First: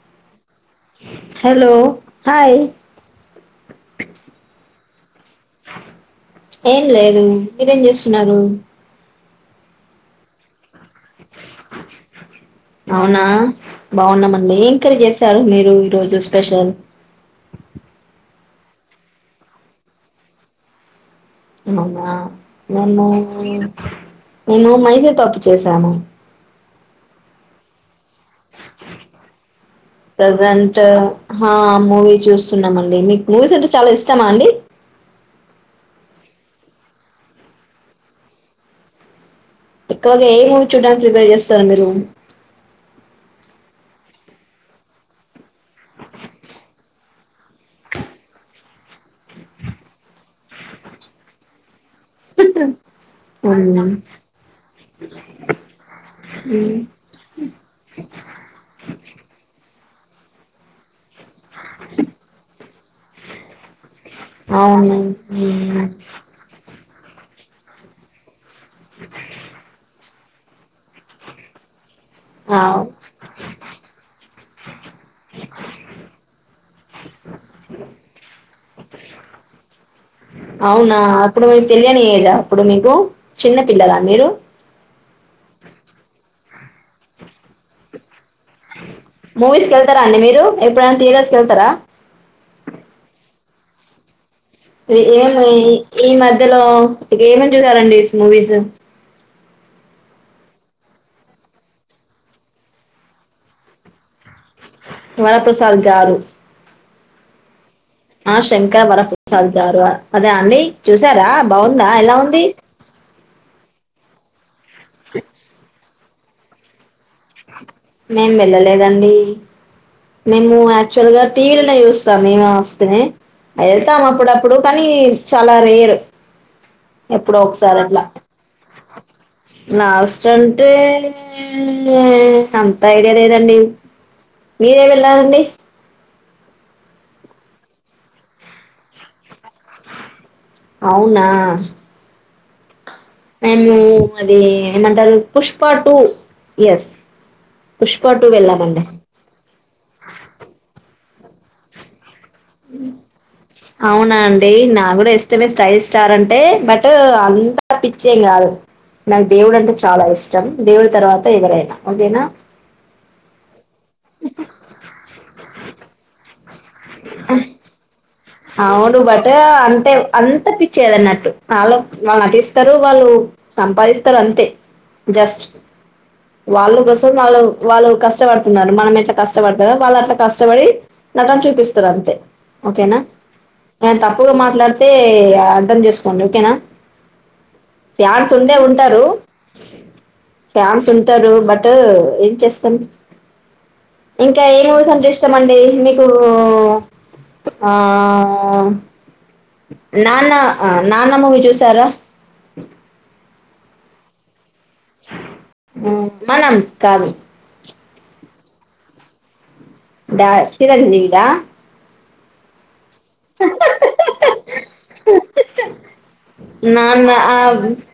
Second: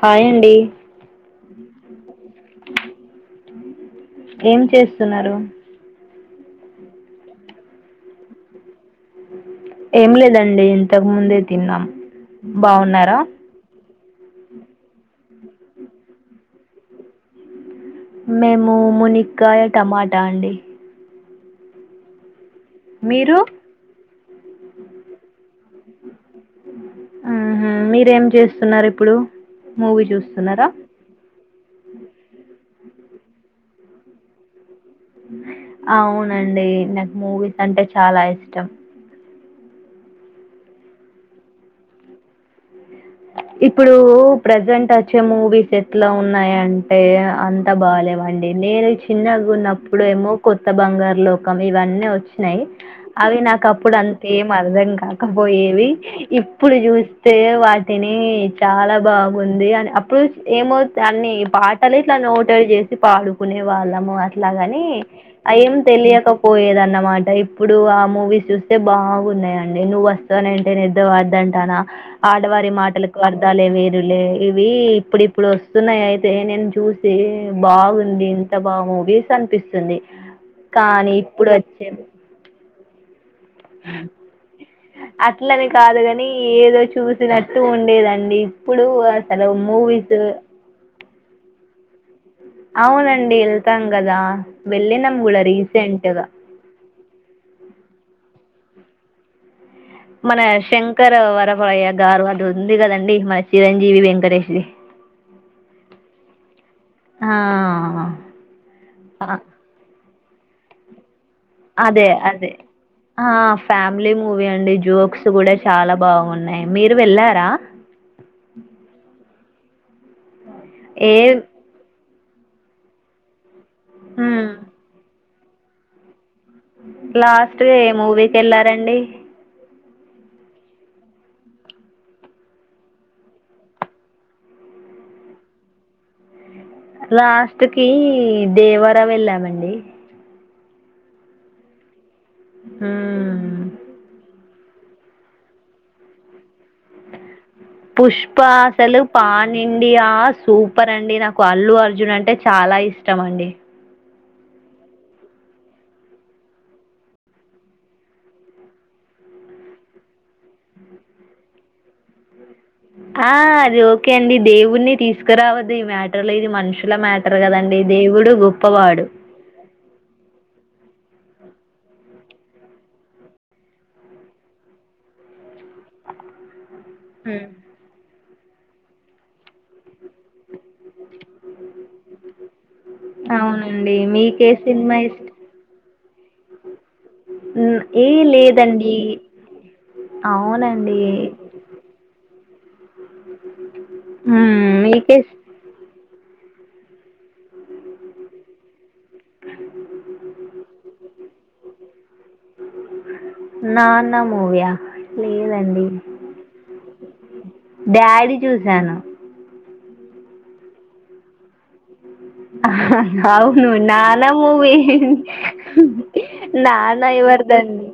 Hi అండి. Hello hi. ఏం చేస్తున్నారు? ఏం లేదు. మీరేం చేస్తున్నారు? ఏం లేదండి ఇంతకు ముందే తిన్నాం. బాగున్నారా? అవునా బాగున్నామండి. ఏం కర్రీ చేశారు మీరు ఈరోజు స్పెషల్. మేము మేము మునిక్కాయ టమాటా అండి. అవునా నన్ను. మీరు మేము మైసూర్ పప్పు చేసాము. ఉహామ్ మీరేం చేస్తున్నారు ఇప్పుడు. మూవీ చూస్తున్నారా ప్రజెంట్ హా మూవీ చూస్తున్నామన మీకు మూవీస్ అంటే చాలా ఇష్టమా అండి అవునండి నాకు మూవీస్ అంటే చాలా ఇష్టం ఎక్కువగా ఏ మూవీ చూడ్డానికి ప్రిపేర్ చేస్తారు మీరు ఇప్పుడు ప్రజెంట్ వచ్చే మూవీస్ ఎట్లా ఉన్నాయ అంటే అంత బాలేవండి నేను చిన్నగా ఉన్నప్పుడేమో కొత్త బంగారు లోకం ఇవన్నీ వచ్చినాయి అవి నాకు అవునా. అప్పుడు అంత ఏం అర్థం కాకపోయేవి మ్మ్. ఇప్పుడు చూసి స్తే వాటిని చాలా బాగుంది అని అప్పుడు ఏమవు దాన్ని పాటలు ఇట్లా నోటెడ్ చేసి పాడుకునే వాళ్ళము అట్లాగాని అవును అ ఏం మ్మ్. తెలియకపోయేదన్న అనమాట ఇప్పుడు ఆ మూవీస్ చూస్తే బాగున్నాయండి నువ్వు వస్త వస్తానంటే నిద్ద వద్దంటానా అడవారి అవు- మాటలకు అర్ధాలే వేరులే ఇవి ఇప్పుడు ఇప్పుడు వస్తున్నాయి అయితే నేను చూసి బాగుంది ఇంత బాగా మూవీస్ అనిపిస్తుంది అవునా కానీ అప్పుడు ఇప్పుడు మీకు వచ్చే తెలియని ఏజా అప్పుడు మీకు చిన్న పిల్లలా మీరు అట్లని కాదు కాని ఏదో చూసినట్టు ఉండేదండి ఇప్పుడు అసలు కి వెళ్తారా మూవీస్ అండి మీరు ఎప్పుడైనా థియేటర్స్ కి వెళ్తారా అవునండి వెళ్తాం కదా వెళ్ళినాం కూడా ఏమి ఈ రీసెంట్గా మధ్యలో ఇక ఏమేం చూసారండి మూవీస్ మన శంకర వరపయ్య గారు అది ఉంది కదండి మన చిరంజీవి వెంకటేష్ది వరప్రసాద్ గారు హా ఆ శంకర్ వర ప్రసాద్ గారు అదా అండి చూసారా బాగుందా అదే ఎలా ఉంది అదే ఆ ఫ్యామిలీ మూవీ అండి జోక్స్ కూడా చాలా బాగున్నాయి మీరు వెళ్ళారా మేము వెళ్ళలేదండి మేము యాక్చువల్ ఏ గా టీవీలు చూ సామిన వస్తే వెళ్తాం మ్మ్. అప్పుడప్పుడు కానీ చాలా రేర్ ఎప్పుడో లాస్ట్ ఒకసారి ఏ అట్లా మూవీకెళ్లారండి లాస్ట్ అంటే అంత ఐడియా లేదండి మీరేం వెళ్ళారండి లాస్ట్ కి దేవర వెళ్ళామండి అవునా హ్మ్. మేము అది ఏమంటారు పుష్పాటు పుష్ప వెళ్ళామండి అసలు పానిండియా సూపర్ అండి నాకు అల్లు అర్జున్ అంటే చాలా ఇష్టం అండి డై నా కూడా ఇష్టమే స్టైల్ స్టార్ అంటే బట్ అంత పిచ్చేం కాదు నాకు దేవుడు అంటే చాలా ఇష్టం దేవుడు తర్వాత ఎవరైతే ఓకేనా ఆ అది ఓకే అండి దేవుణి తీసుకురావద్దు ఈ మ్యాటర్ లో ఇది మనుషుల మేట తరు కదండి ఇది అవును బట్ అంతే అంత పి చేదన్నట్టు వాళ్ళ వాళ్ళు నటిస్తారు వాళ్ళు సంపాదిస్తారు అంతే జస్ట్ వాళ్ళ కోసం వాళ్ళు హ్మ్. వాళ్ళు కష్టపడుతున్నారు మనం ఎట్లా కష్టపడుతుందో వాళ్ళు అట్లా కష్టపడి నటన చూపిస్తారు అంతే ఓకేనా ఆ అవునండి. తప్పుగా మీకే మాట్లాడితే సినిమా ఇష్టం? అర్ధం చేసుకోండి ఓకేనా హ్మ్. ఏ ఫ్యాన్స్ ఉండే లేదండి. ఉంటారు ఫ్యాన్స్ అవునండి. ఉంటారు బట్ ఎం చేస్తాం ఇంకా ఏ హ్మ్. మూవీస్ అంటే మీకే స్ ఇష్టం అండి మీ ఓ ఆ నాన్న నాన్న మూవీ చూసారా నాన్న మూవీయా లేదండి మ్, మనం కాదు డాడీ చూసాను డాడ్ చిరంజీవిదా అవును నాన్న మూవీ నానా నాన్న ఆబ్ ఎవరిదండి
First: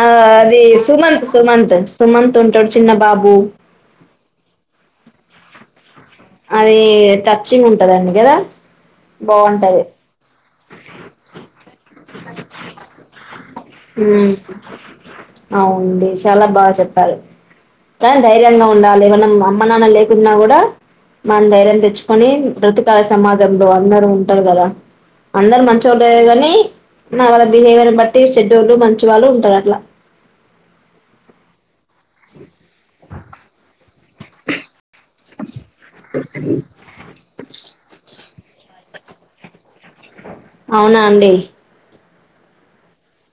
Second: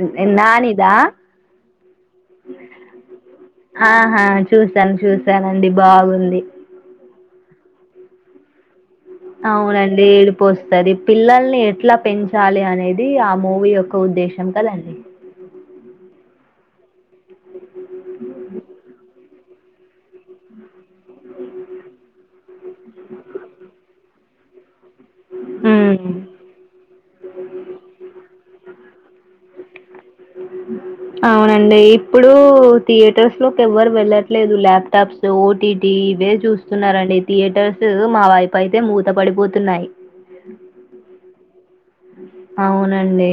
ఆ అది నానిదా సుమంత్ సుమంత్ సుమంత్ ఉంటడు చిన్న బాబు ఆహా చూసాను చూసానండి బాగు అది టచ్చింగ్ ఉంటదండి గదా అవునండి ఏడుపోస్తది పిల్లల్ని ఎట్లా పెంచాలి అనేది ఆ మూ వీ యొక్క ఉద్దేశం కదండి అండి చాలా బాగా చెప్పారు కానీ ధైర్యంగా ఉండాలి మనం అమ్మ నాన్న లేకున్నా గూడా మన ధైర్యం తెచ్చుకొని బ్రతుకాలి సమాజంలో అందరూ ఉంటరు గదా అందరు మ్మ్. మంచోళ్ళే గానీ నా వాళ్ళ బిహేవియర్ బట్టి చెడోళ్ళు మంచివాళ్ళు ఉంటరు అట్లా అవునండి ఇప్పుడు థియేటర్స్ లోకి ఎవ్వరు వెళ్లట్లేదు లాప్ టాప్ ఓటీటి ఇవే చూస్తున్నారండి థియేటర్స్ మా వైపు అయితే మూత పడిపోతున్నాయ్ అవునా అండి అవునండి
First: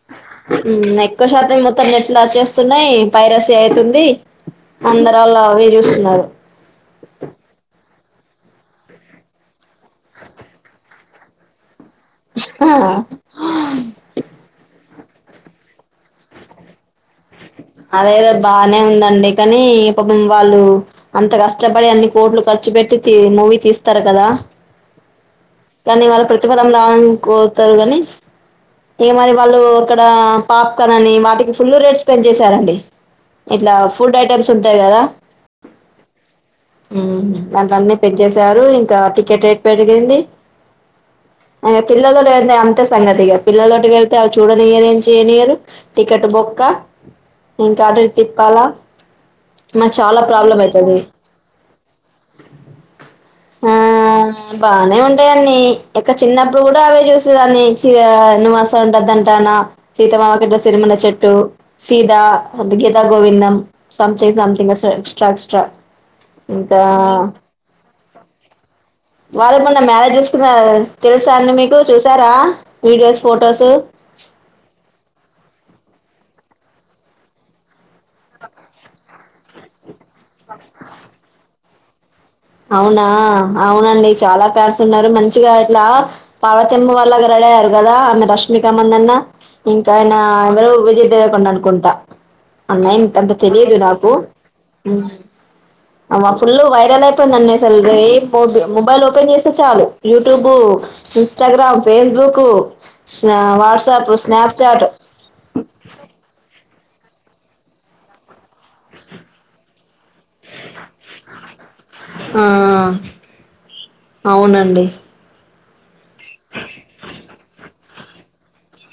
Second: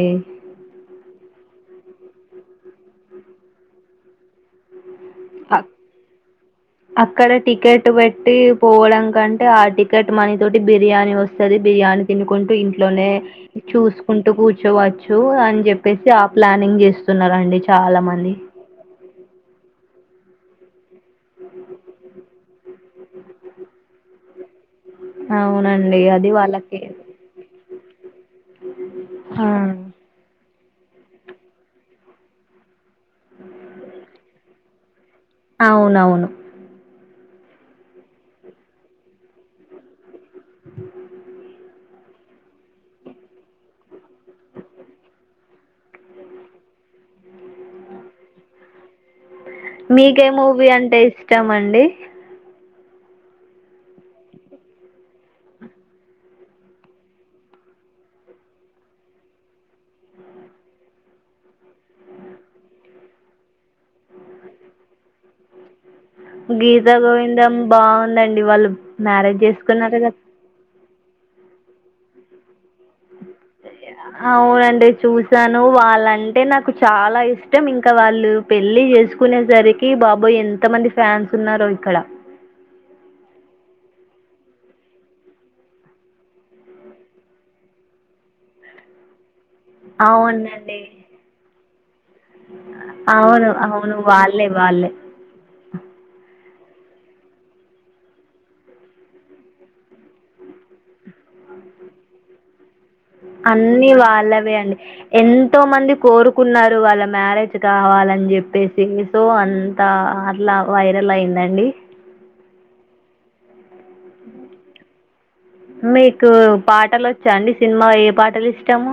ఎక్క శాతం మొత్తం నెట్ల్ అచ్చేస్తున్నాయ్ పైరసి ఐతుంది అందరు ఆళ్ల అక్- ఓయి చూస్తున్నారు టువేట్టి పోవడం కంటే ఆ టికెట్ మనీ తోటి బిర్యానీ వస్తది బిర్యానీ తినుకుంటూ ఇంట్లోనే చూసుకుంటూ కుర్చోవచ్చు చు అని జెప్పేసి ఆ ప్లానింగ్ చేస్తున్నరండి అదేదో బానే ఉందండి కానీ పాపం వాళ్ళు అంత కష్టపడి అన్ని కోట్లు ఖర్చు పెట్టి తీ మూవీ తీస్తారు కదా అవునండి కానీ వాళ్ళ అది ప్రతిఫలం వాళ్ళకి రావాలనికోతరు గానీ ఇగ మరి ఆ వాళ్ళు అక్కడ పాప్కాన్ అని వాటికి ఫుల్ రేట్స్ పెంచేశారండి ఇట్లా ఫుడ్ ఐటెమ్స్ ఉంటాయి కదా అవునవును దాంట్ల అన్ని పెంచేశారు ఇంకా టికెట్ రేట్ పెరిగింది అయత్ పిల్లతో వెళ్తే అంత సంగతిగా పిల్లతోటి వెళ్తే ఆల్ చూడనియరు ఏం చేయనియరు టికెట్ బొక్క ఇంకా అటు ఇటు తిప్పాలా మాకు చాలా మీకే ప్రాబ్లం మూవీ అంటే అయితది ఇష్టమండి ఆ ఆమ్ బానే ఉంటాయి అండి ఎక్క చిన్నప్పుడు కూడా అవే చూసేదాన్ని నువస్తానంటే వద్దంటాన Seethamma Vakitlo Sirimalle Chettu Fidaa Geetha Govindam something something extra extra ఇంకా గీతా గోవిందం బాగుందండి వాళ్ళు మ్యారేజ్ వాళ్ళ మొన్న చేసుకున్నారు కదా మ్యారేజ్ చేసుకున్న తెలుసా అండి మీకు చూసారా వీడియోస్ ఫొటోస్ అవునండి చూసాను వాళ్ వాళ్ళంటే నాకు చాలా ఇష్టం ఇంకా వాళ్ళు పెళ్లి చేసుకునే సరికి కి బాబోయి ఎంత మంది ఫ్యాన్స్ ఉన్నారో ఇక్కడ అవునా అవునండి చాలా పేర్స్ ఉన్నారు మంచిగా ఇట్లా పార్వతమ్మ వాళ్ళ లాగా రెడీ లయ్యారు కదా ఆమె రష్మికమందాన్న ఇంకా ఆయన ఎవరు అవునండి విజయ్ దేవరకొండ అనుకుం నా మైండ్ కాంత అవును తెలియదు అవును నాకు వాళ్ళే వాళ్ళే అమ ఫుల్లు వై తుంది అన్ని అసల్ ఏ పొద్దునా మొబైల్ ఓపెన్ చేస్తే చాలు యూట్యూబు ఇన్స్టాగ్రామ్ ఫేస్బుక్ దూకు అన్ని వాళ్ళవే అండి ఎంతో మంది కోరుకున్నారు వాళ్ళ మ్యారేజ్ కావాలని చెప్పేసి సో అంతా అట్లా వైరల్ అయిందండి ఆ అవునండి మీకు పాటలు వచ్చా అండి సినిమా ఏ పాటలు ఇష్టాము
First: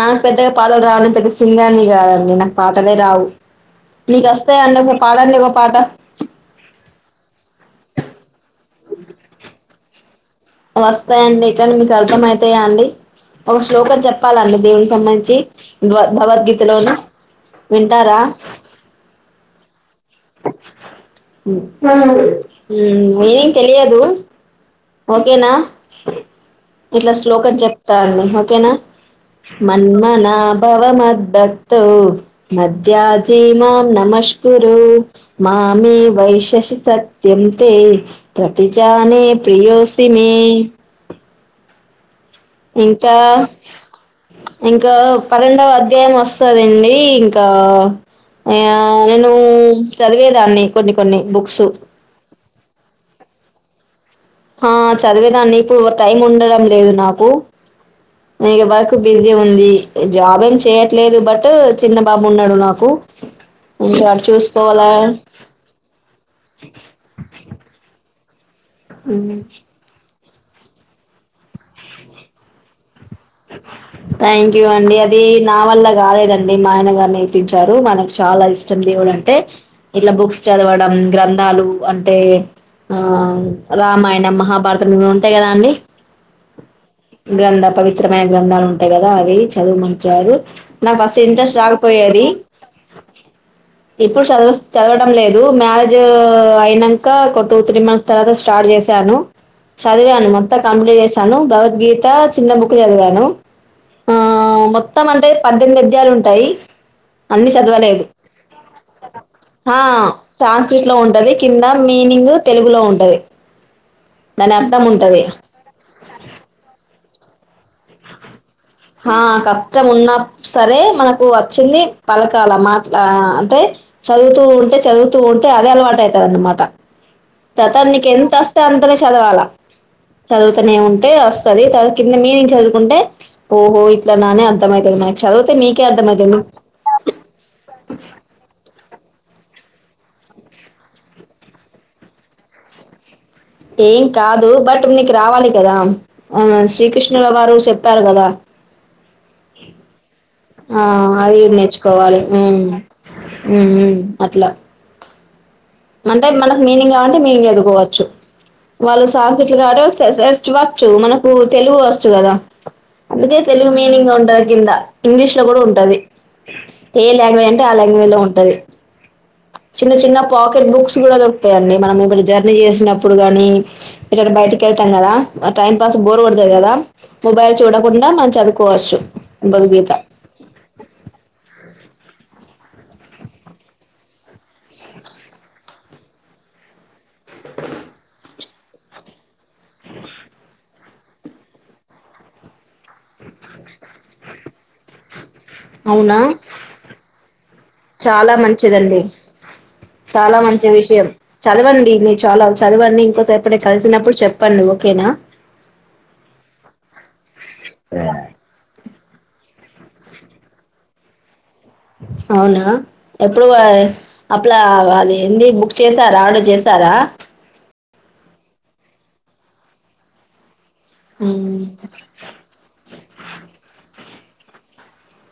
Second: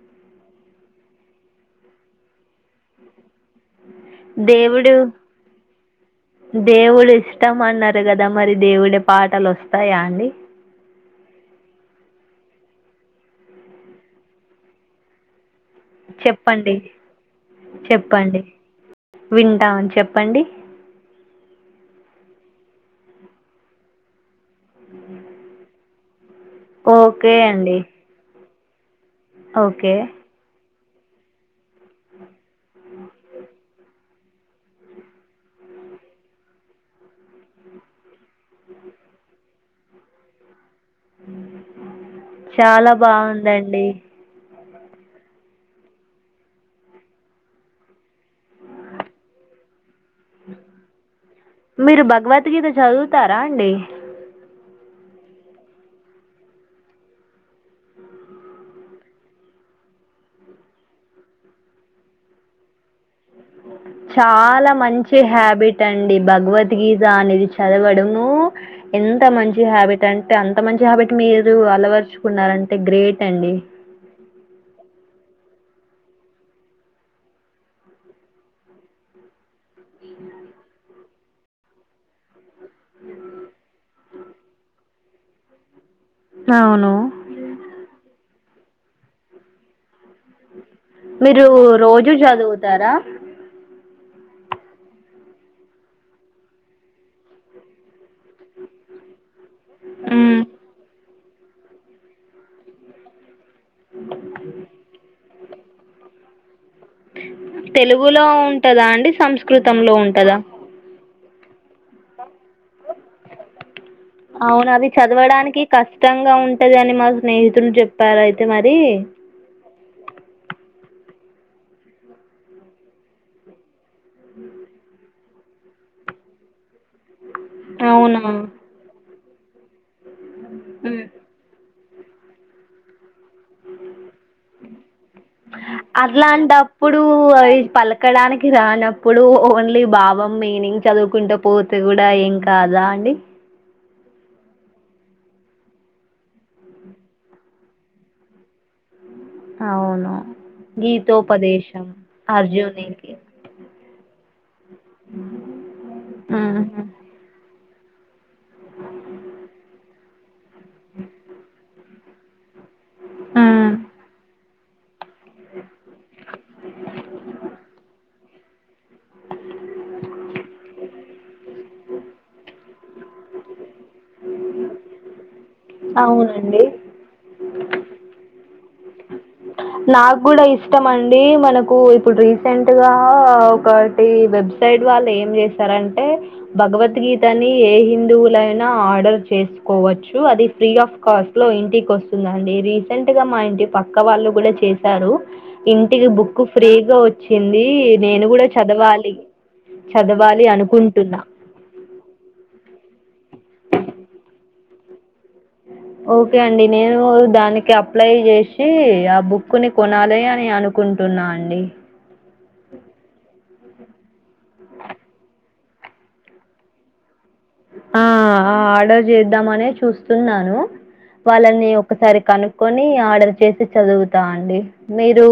నాకు పెద్దగా పాటలు రావ పెద్ద సింగర్ని కాదండి నాకు పాటలే రావు నీకస్తయి అండి దేవుడు పాడండి ఒక పాట దేవుడు ఇష్టం అన్నారు కదా మరి దేవుడి పాటలు వస్తాయా అండి వస్తాయండి కానీ మీకు అర్థం అయితాయా అండి ఒక శ్లోకం చెప్పాలండి దేవునికి సంబంధించి చెప్పండి భగవద్గీతలోన వింటారా చెప్పండి వింటాం చెప్పండి ఉ ఉమ్ ఏం తెలియదు ఓకేనా ఇట్లా ఓకే శ్లోకం అండి చెప్తా అని నా ఓకే మన్మనాభవ మద్ద్ద మద్యాజీమాం నమష్ గురు మామే వైషసి సత్యం తే ప్రతిజానే ప్రియోసి మీ చాలా ఇంకా బాగుందండి ఇంకా పన్నెండవ అధ్యాయం వస్తందండి ఇంకా ఆనేను చదివేదాన్ని కొన్ని కొన్ని బుక్స్ మీరు భగవద్గీత చదువుతారా అండి ఆ చదివేదాన్ని ఇప్పుడు ఒక టైం ఉండడం లేదు నాకు ఇక వర్కు బిజీ ఉంది జాబ్ ఏం చేయ్యట్లేదు బట్ చిన్న బాబు ఉన్నాడు నాకు ఇంకా అటు చాలా చూసుకోవాలా మంచి హ్యాబిట్ అండి భగవద్గీత అనేది చదవడము ఎంత మంచి హ్యాబిట్ అంటే అంత మంచి హ్యాబిట్ మీరు అలవరుచుకున్నారంటే గ్రేట్ అండి థ్యాంక్ యూ అండి అది నా వల్ల కాలేదండి మా ఆయన గారు నేర్పించారుతనకి చాలా ఇష్టం దేవుడు అంటే ఇట్లా బుక్స్ చదవడం గ్రంథాలు అంటే ఆ రామాయణం మహాభారతం ఇవి ఉంటాయి కదా అండి అవును గ్రంధాలు ఉంటాయి కదా అవి చదువు మ చారు నాకు అసలు మీరు ఇంట్రెస్ట్ రోజు రాకపోయది చదువుతారా ఇప్పుడు చదువ చదవడం లేదు మ్యారేజ్ అయినాక్క ఒక టూ త్రీ మంత్స్ తర్వాత స్టార్ట్ చేశాను చదివాను మ్మ్. మొత్తం కంప్లీట్ చేసాను భగవద్గీత చిన్న బుక్ చదివాను ఆ మొత్తం అంటే పద్దెనిమిది అద్యాలు ఉంటాయి అన్ని చదవలేదు తెలుగులో ఉంటుందా అండి ఆ సంస్కృతంలో ఉంటుందా సాన్ స్ట్రీట్ లో ఉంటది కింద మీనింగ్ తెలుగులో ఉంటది దాని అవును అర్థం అది ఉంటది చదవడానికి కష్టంగా ఉంటది అని మా స్నేహితుడు చెప్పారుయితే ఆ కష్టం ఉన్నా సరే మనకు వచ్చింది తర్వాత మాట్లా అంటే చదువుతూ ఉంటే చదువుతూ ఉంటే అదే అలవాటు అవుతుంది అన్నమాట తర్వాత నీక అవునా ఎంత వస్తే అంతనే చదవాలా చదువుతూనే హ్మ్. ఉంటే వస్తుంది కింద మీనింగ్ చదువుకుంటే ఓహో ఇట్లా నానే అర్థమవుతుంది నా చదివితే మీకే అర్థమవుతుంది కిి రానా ఇప్పుడు ఓన్లీ భావం మీనింగ్ చదువుకుంట పోతే కూడా ఏం కాదా అండి ఏం కాదు బట్ మీకు రావాలి కదా ఆ శ్రీకృష్ణుల వారు చెప్పారు కదా అవును ఆ అవి గీతోపదేశం నేర్చుకోవాలి అర్జునికి అట్లా ఉ మంటే మనక్ మీనింగ్ కావంటే మీనింగ్ ఎదుకోవచ్చు. వాళ్లు సంస్క్రిట్లు కాబట్టి వాల్ ఫెసెస్ చూవచ్చు మనకు తెలుగు వచ్చు కదా. అందుకే తెలుగు మీనింగ్ ఉంటంది కింద ఇంగ్లీష్ లో కూడా ఉంటుంది. ఏ లాంగ్వేజ్ అంటే ఆ లాంగ్వేజ్లో ఉంటుది. చిన్న చిన్న పాకెట్ బుక్స్ కూడా దొరుకుతాయండి మనం ఒక జర్నీ చేసినప్పుడు గానీ. ఎకడ బయటికెళ్తాం కదా. ఆ టైం పాస్ బోర్ కొడతాది అవునండి కదా. మొబైల్ చూడకుండా మనం చదువుకోవచ్చు. భగవద్గీత నాక్ గుడ ఇష్టం అండి మనకు ఇప్పుడు రీసెంట్ గా ఒకటి వెబ్ సైట్ వాళ్ ఏం చేస్తారం భగవద్గీతని ఏ హిందువులైనా ఆర్డర్ చేసుకోవచ్చు అది ఫ్రీ ఆఫ్ కాస్ట్లో ఇంటి కోస్తుందండి రీసెంట్ గా మా ఇంటి పక్క వాళ్ళు కూడా చేశారు ఇంటికి అవునా బుక్ ఫ్రీగా వచ్చింది నేను చాలా కూడా మంచిదండి చదవాలి చాలా చదవాలి మంచి విషయం. అనుకుంటున్నా. చదవండి మీ చాలా చదవండి ఇంకోసేప్ పుడే కలిసినప్పుడు చెప్పండి ఓకేనా ఓకే అండి నేను దానికి అప్లై చేసి ఆ బుక్ కుని కొనాలి అని అనుకుంటున్నా అండి అవునా ఎప్పుడు అయ్ అప్లై ఆవలి హిందీ బుక్ చేసారా ఆర్డర్ చేస్తారా ఆ అ ఆర్డర్ చేద్దామనే చూస్తున్నాను వాళ్ళని ఒకసారి కనుక్కొని ఆర్డర్ చేసి చదువుతా అండి మీరు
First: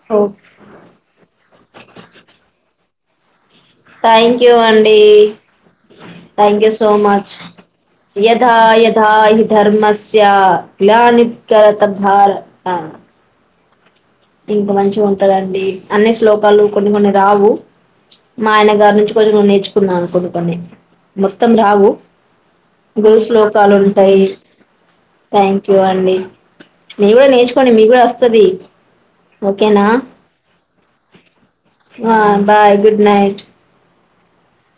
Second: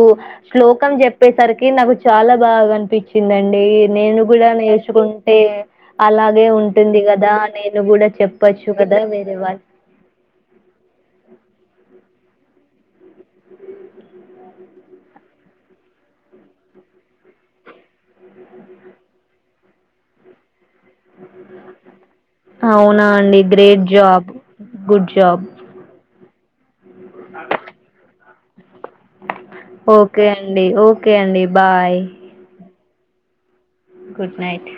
శ్లోకం చెప్పేసరికి నాకు చాలా బాగా అనిపించ్చిదం డేయి నేను థ్యాంక్ కూడా యూ అండి నేర్చుకుంటే అలాగే ఉంటుంది కదా నేను గూడా యధ చెప్పొచ్చు యాధ కదా వేరే హి వాళ్ళు ధర్మస్య గ్లానిత్కరతత్ ధరత్నా ఇంక మంచిగ్ ఉంటదండి అన్ని శ్లోకాలు కొన్ని కొన్ని రావు మా ఆయన గారి నుంచి కొదిగు నేర్చుకున్నాను కొన్ని కొన్ని మొత్తం రావు అవునా గుల్ అండి. శ్లోకాల్ గ్రేట్ ఉంటయ్ job. Good job. Thank you అండి మీ కూడా నేర్చుకోండి మీ కూడా వస్తుది ఓకే అండి ఓకే అండి బాయ్. ఆ bye good night good night